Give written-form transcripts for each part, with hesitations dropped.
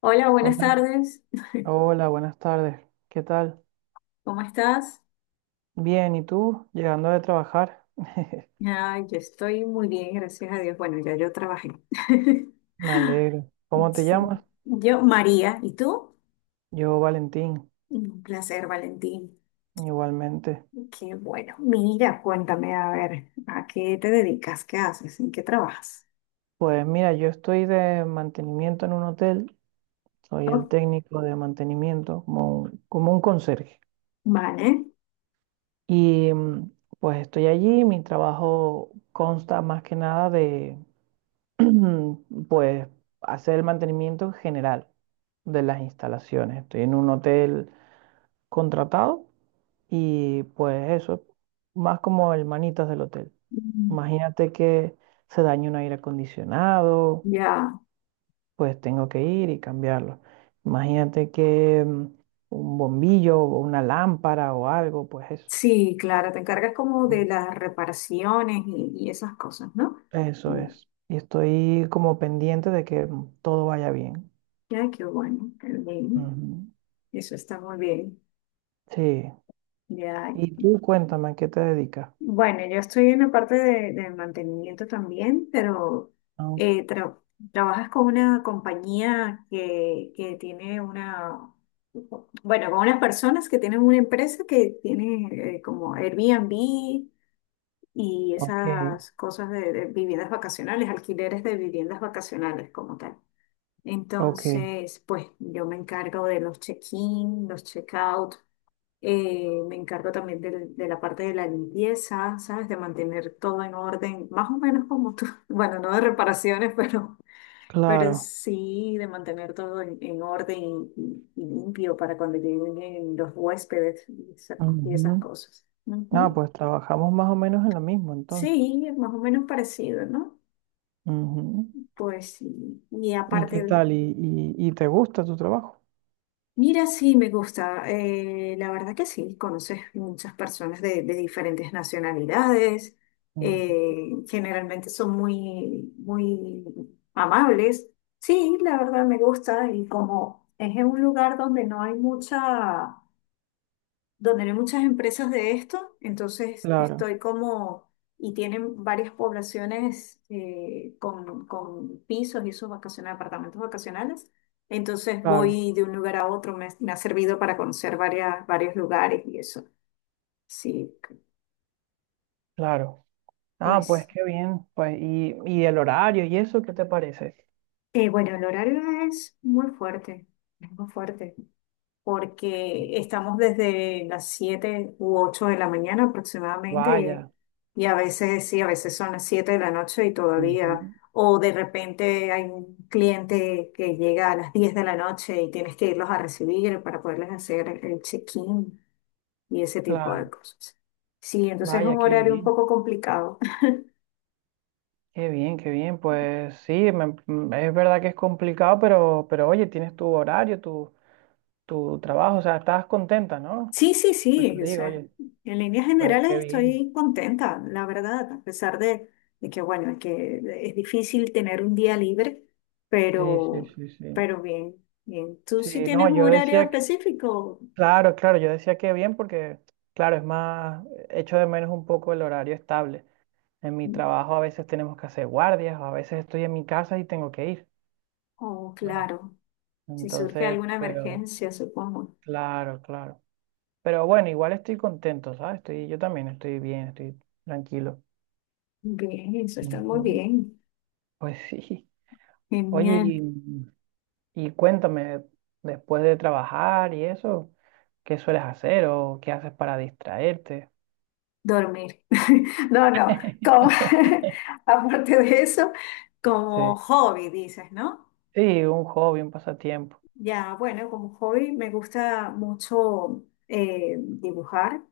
Hola, buenas Hola, tardes. hola, buenas tardes. ¿Qué tal? ¿Cómo estás? Bien, ¿y tú? Llegando de trabajar. Ay, yo estoy muy bien, gracias a Dios. Bueno, ya yo trabajé. Me alegro. ¿Cómo te llamas? Sí. Yo, María, ¿y tú? Yo, Valentín, Un placer, Valentín. igualmente. Qué bueno. Mira, cuéntame, a ver, ¿a qué te dedicas? ¿Qué haces? ¿En qué trabajas? Pues mira, yo estoy de mantenimiento en un hotel. Soy el Oh, técnico de mantenimiento, como un conserje. vale. Y mm, pues estoy allí. Mi trabajo consta más que nada de, pues, hacer el mantenimiento en general de las instalaciones. Estoy en un hotel contratado. Y pues eso, más como el manitas del hotel. Mm, Imagínate que se dañe un aire acondicionado, Ya. pues tengo que ir y cambiarlo. Imagínate que un bombillo o una lámpara o algo, pues eso. Sí, claro, te encargas como de Mm. las reparaciones y esas cosas, ¿no? Eso Mm, es. Y estoy como pendiente de que todo vaya bien. Ya, qué bueno, qué bien. Ujú. Eso está muy bien. Sí. Ya. Y tú cuéntame, ¿a qué te dedicas? Bueno, yo estoy en la parte de mantenimiento también, pero Ah, eh, tra- trabajas con una compañía que tiene una, bueno, con unas personas que tienen una empresa que tiene como Airbnb y ok, esas cosas de viviendas vacacionales, alquileres de viviendas vacacionales como tal. ok, Entonces, pues yo me encargo de los check-in, los check-out, me encargo también la parte de la limpieza, ¿sabes? De mantener todo en orden, más o menos como tú. Bueno, no de reparaciones, pero claro. sí de mantener todo en orden y limpio para cuando lleguen los huéspedes y y esas Ujú. cosas. Ah, Ujú. pues trabajamos más o menos en lo mismo entonces. Sí, es más o menos parecido, ¿no? Ujú. Pues sí. Y ¿Y qué aparte. tal? ¿Y te gusta tu trabajo? Mira, sí, me gusta. La verdad que sí, conoces muchas personas de diferentes nacionalidades. Ujú. Generalmente son muy, muy amables. Sí, la verdad me gusta. Y como es en un lugar donde no hay mucha, donde no hay muchas empresas de esto, entonces Claro, estoy como, y tienen varias poblaciones con pisos y esos vacacionales, apartamentos vacacionales. Entonces claro, voy de un lugar a otro, me ha servido para conocer varias, varios lugares y eso. Sí, claro. Ah, pues pues, qué bien. Pues, y el horario y eso, ¿qué te parece? Bueno, el horario es muy fuerte, es muy fuerte. Porque estamos desde las 7 u 8 de la mañana aproximadamente Vaya. Y a veces sí, a veces son las 7 de la noche y todavía, Ujú. o de repente hay un cliente que llega a las 10 de la noche y tienes que irlos a recibir para poderles hacer el check-in y ese tipo Claro, de cosas. Sí, entonces es vaya, un qué horario un bien. poco complicado. Qué bien, qué bien. Pues sí, es verdad que es complicado, pero oye, tienes tu horario, tu trabajo, o sea, estás contenta, ¿no? Sí, sí, Pues sí, te o digo, sea, oye, en líneas pues generales qué bien. estoy contenta, la verdad, a pesar de que, bueno, que es difícil tener un día libre, Sí, sí, pero, sí, sí. pero bien, bien. ¿Tú sí Sí, tienes no, un yo horario decía que específico? claro, claro, yo decía que bien porque, claro, es más, echo de menos un poco el horario estable. En mi trabajo a veces tenemos que hacer guardias, o a veces estoy en mi casa y tengo que ir, Oh, ¿sabes? claro, si surge Entonces, alguna pero, emergencia, supongo. claro, claro. Pero bueno, igual estoy contento, ¿sabes? Estoy, yo también estoy bien, estoy tranquilo. Bien, eso está muy Ujú. bien. Pues sí. Oye, Genial. Y cuéntame, después de trabajar y eso, ¿qué sueles hacer o qué haces para distraerte? Dormir. No, no, como, aparte de eso, como Sí. hobby, dices, ¿no? Sí, un hobby, un pasatiempo. Ya, bueno, como hobby me gusta mucho dibujar,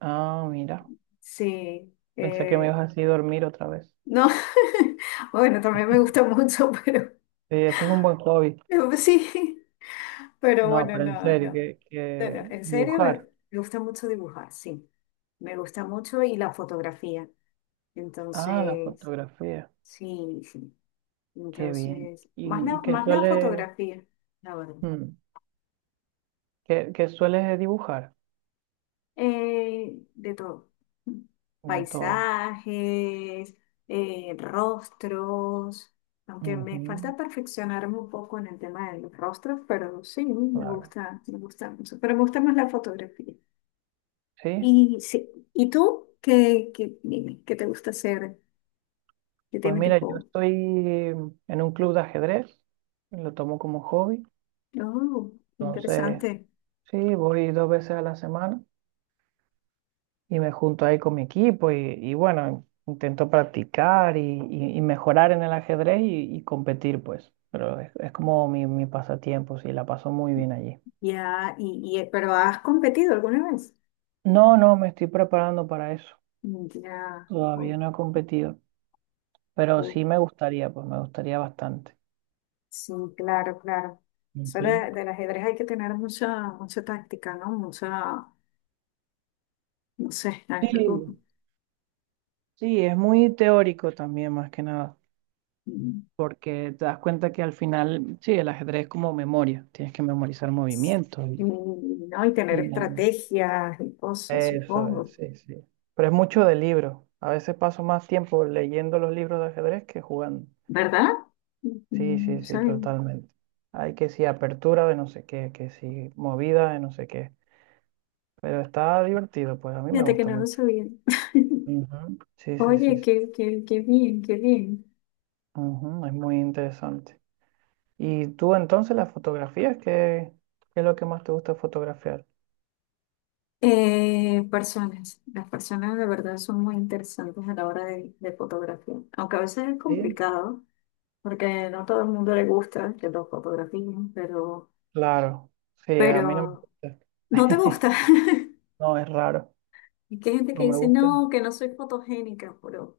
Ah, mira. sí. Pensé que me ibas a decir dormir otra vez. No, bueno, también me gusta mucho, pero Sí, eso es un buen hobby. pero sí, pero No, bueno, pero en no, serio, no. que Bueno, en serio, dibujar. me gusta mucho dibujar, sí. Me gusta mucho y la fotografía. Ah, la Entonces, fotografía. sí, sí. Qué bien. Entonces, ¿Y qué más la suele, fotografía, la verdad. mm, qué, qué sueles dibujar? De todo. De todo. Paisajes, rostros, aunque me Ujú, falta perfeccionarme un poco en el tema de los rostros, pero sí, claro. Me gusta mucho. Pero me gusta más la fotografía. Sí. Y, sí, ¿y tú qué, qué, dime, qué te gusta hacer? ¿Qué Pues tienes de mira, yo hobby? estoy en un club de ajedrez. Lo tomo como hobby. Oh, Entonces, interesante. sí, voy dos veces a la semana, y me junto ahí con mi equipo y bueno, intento practicar y, y mejorar en el ajedrez y competir, pues. Pero es como mi pasatiempo, sí, la paso muy bien allí. Ya, pero ¿has competido alguna vez? No, no, me estoy preparando para eso. Ya, Todavía no he competido, pero ok. sí me gustaría, pues me gustaría bastante. Sí, claro, claro. Solo Ujú. Del ajedrez hay que tener mucha, mucha táctica, ¿no? Mucha, no sé, algo. Sí, sí, es muy teórico también, más que nada. mm, Porque te das cuenta que al final, sí, el ajedrez es como memoria, tienes que memorizar s- movimientos Y, no, y tener y, estrategias y cosas, eso es, supongo. sí, sí. Pero es mucho de libro. A veces paso más tiempo leyendo los libros de ajedrez que jugando. ¿Verdad? Sí, sí, sí, Sí. totalmente. Hay que sí, apertura de no sé qué, que sí, movida de no sé qué. Pero está divertido, pues a mí me Fíjate que gusta no lo mucho. sabía. Ujú. Sí, sí, sí, Oye, sí. qué, qué, qué bien, qué bien. Ujú, es muy interesante. ¿Y tú entonces las fotografías? ¿Qué, qué es lo que más te gusta fotografiar? Personas, las personas de verdad son muy interesantes a la hora de fotografiar, aunque a veces es Sí. complicado. Porque no todo el mundo le gusta que los fotografíen, Claro. Sí, a mí no me pero gusta. no te gusta. No, es raro. Y que hay gente que No me dice, gusta. no, que no soy fotogénica, pero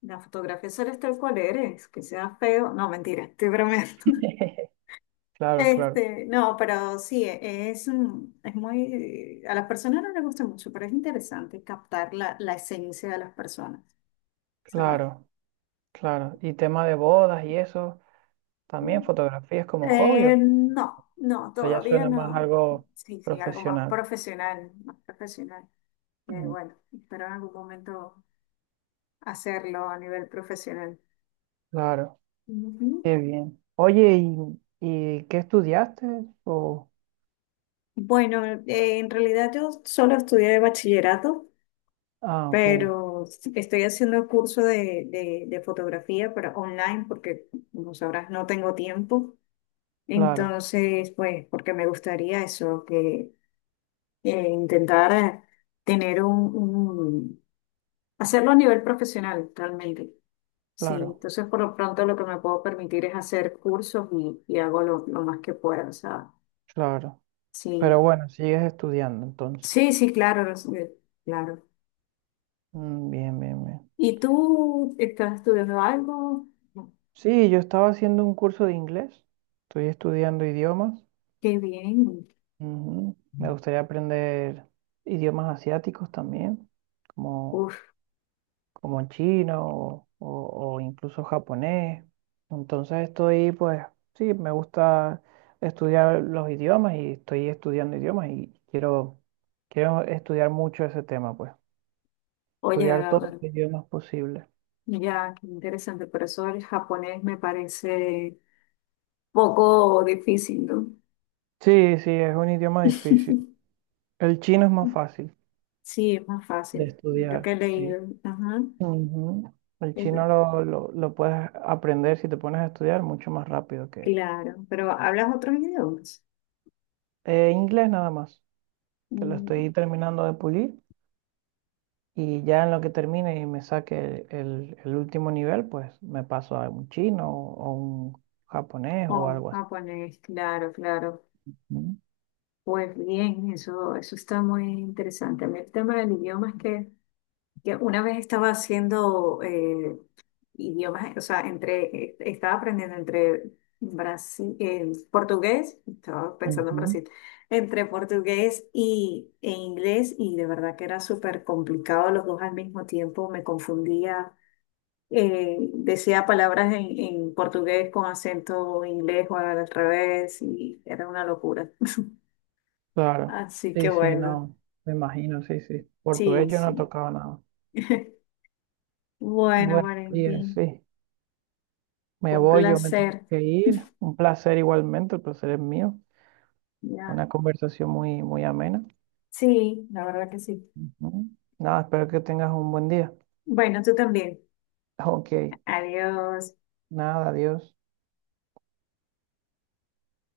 la fotografía solo es tal cual eres, que sea feo. No, mentira, estoy bromeando. Claro, claro. Este, no, pero sí, es, es muy, a las personas no les gusta mucho, pero es interesante captar la, la esencia de las personas, ¿sabes? Claro, claro. Y tema de bodas y eso, también fotografías como hobby. O No, no, sea, ya todavía suena más no. algo Sí, sí, algo más profesional. profesional, más profesional. Que, Mm, bueno, espero en algún momento hacerlo a nivel profesional. claro, Ujú. qué bien. Oye, ¿ y qué estudiaste? O... Bueno, en realidad yo solo estudié bachillerato, Ah, ok, pero estoy haciendo curso de fotografía para online porque, como sabrás, no tengo tiempo. claro, Entonces, pues, porque me gustaría eso, que intentar tener hacerlo a nivel profesional realmente. Sí, claro, entonces por lo pronto lo que me puedo permitir es hacer cursos y hago lo más que pueda. O sea, claro. Pero sí, bueno, sigues estudiando entonces. sí, sí, claro, lo sé, claro. Mm, bien, bien, bien. ¿Y tú estás estudiando algo? No. Sí, yo estaba haciendo un curso de inglés. Estoy estudiando idiomas. Qué bien. Ujú. Me gustaría aprender idiomas asiáticos también, como... Uf, como chino o, o incluso japonés. Entonces estoy, pues, sí, me gusta estudiar los idiomas y estoy estudiando idiomas y quiero, quiero estudiar mucho ese tema, pues, oye, estudiar a todos ver, los idiomas posibles. ya, qué interesante, pero eso el japonés me parece poco difícil, ¿no? Sí, sí, es un idioma difícil. El chino es más fácil Sí, es más de fácil. Creo estudiar, que he sí. leído. Ajá. Ujú. El chino es- lo puedes aprender si te pones a estudiar mucho más rápido que Claro, pero ¿hablas otros idiomas? Inglés nada más, que lo Mm. estoy terminando de pulir. Y ya en lo que termine y me saque el último nivel, pues me paso a un chino o un japonés o Oh, algo así. japonés, claro, claro. Mm. Pues bien, eso está muy interesante. A mí el tema del idioma es que una vez estaba haciendo idiomas, o sea, entre, estaba aprendiendo entre Brasil, portugués, estaba pensando en Ujú. Brasil, entre portugués e inglés, y de verdad que era súper complicado los dos al mismo tiempo, me confundía decía palabras en portugués con acento inglés o al revés y era una locura. Claro, Así que sí, sí, bueno, no, me imagino, sí, sí. Portugués sí, yo no sí. tocaba nada. Bueno, Bueno, María, Valentín, sí, me fue un voy, yo me tengo placer. que ir. Un placer igualmente, el placer es mío. Ya. Una conversación muy, muy amena. Sí, la verdad que sí. Ujú. Nada, espero que tengas un buen día. Bueno, tú también. Ok, Adiós. nada, adiós.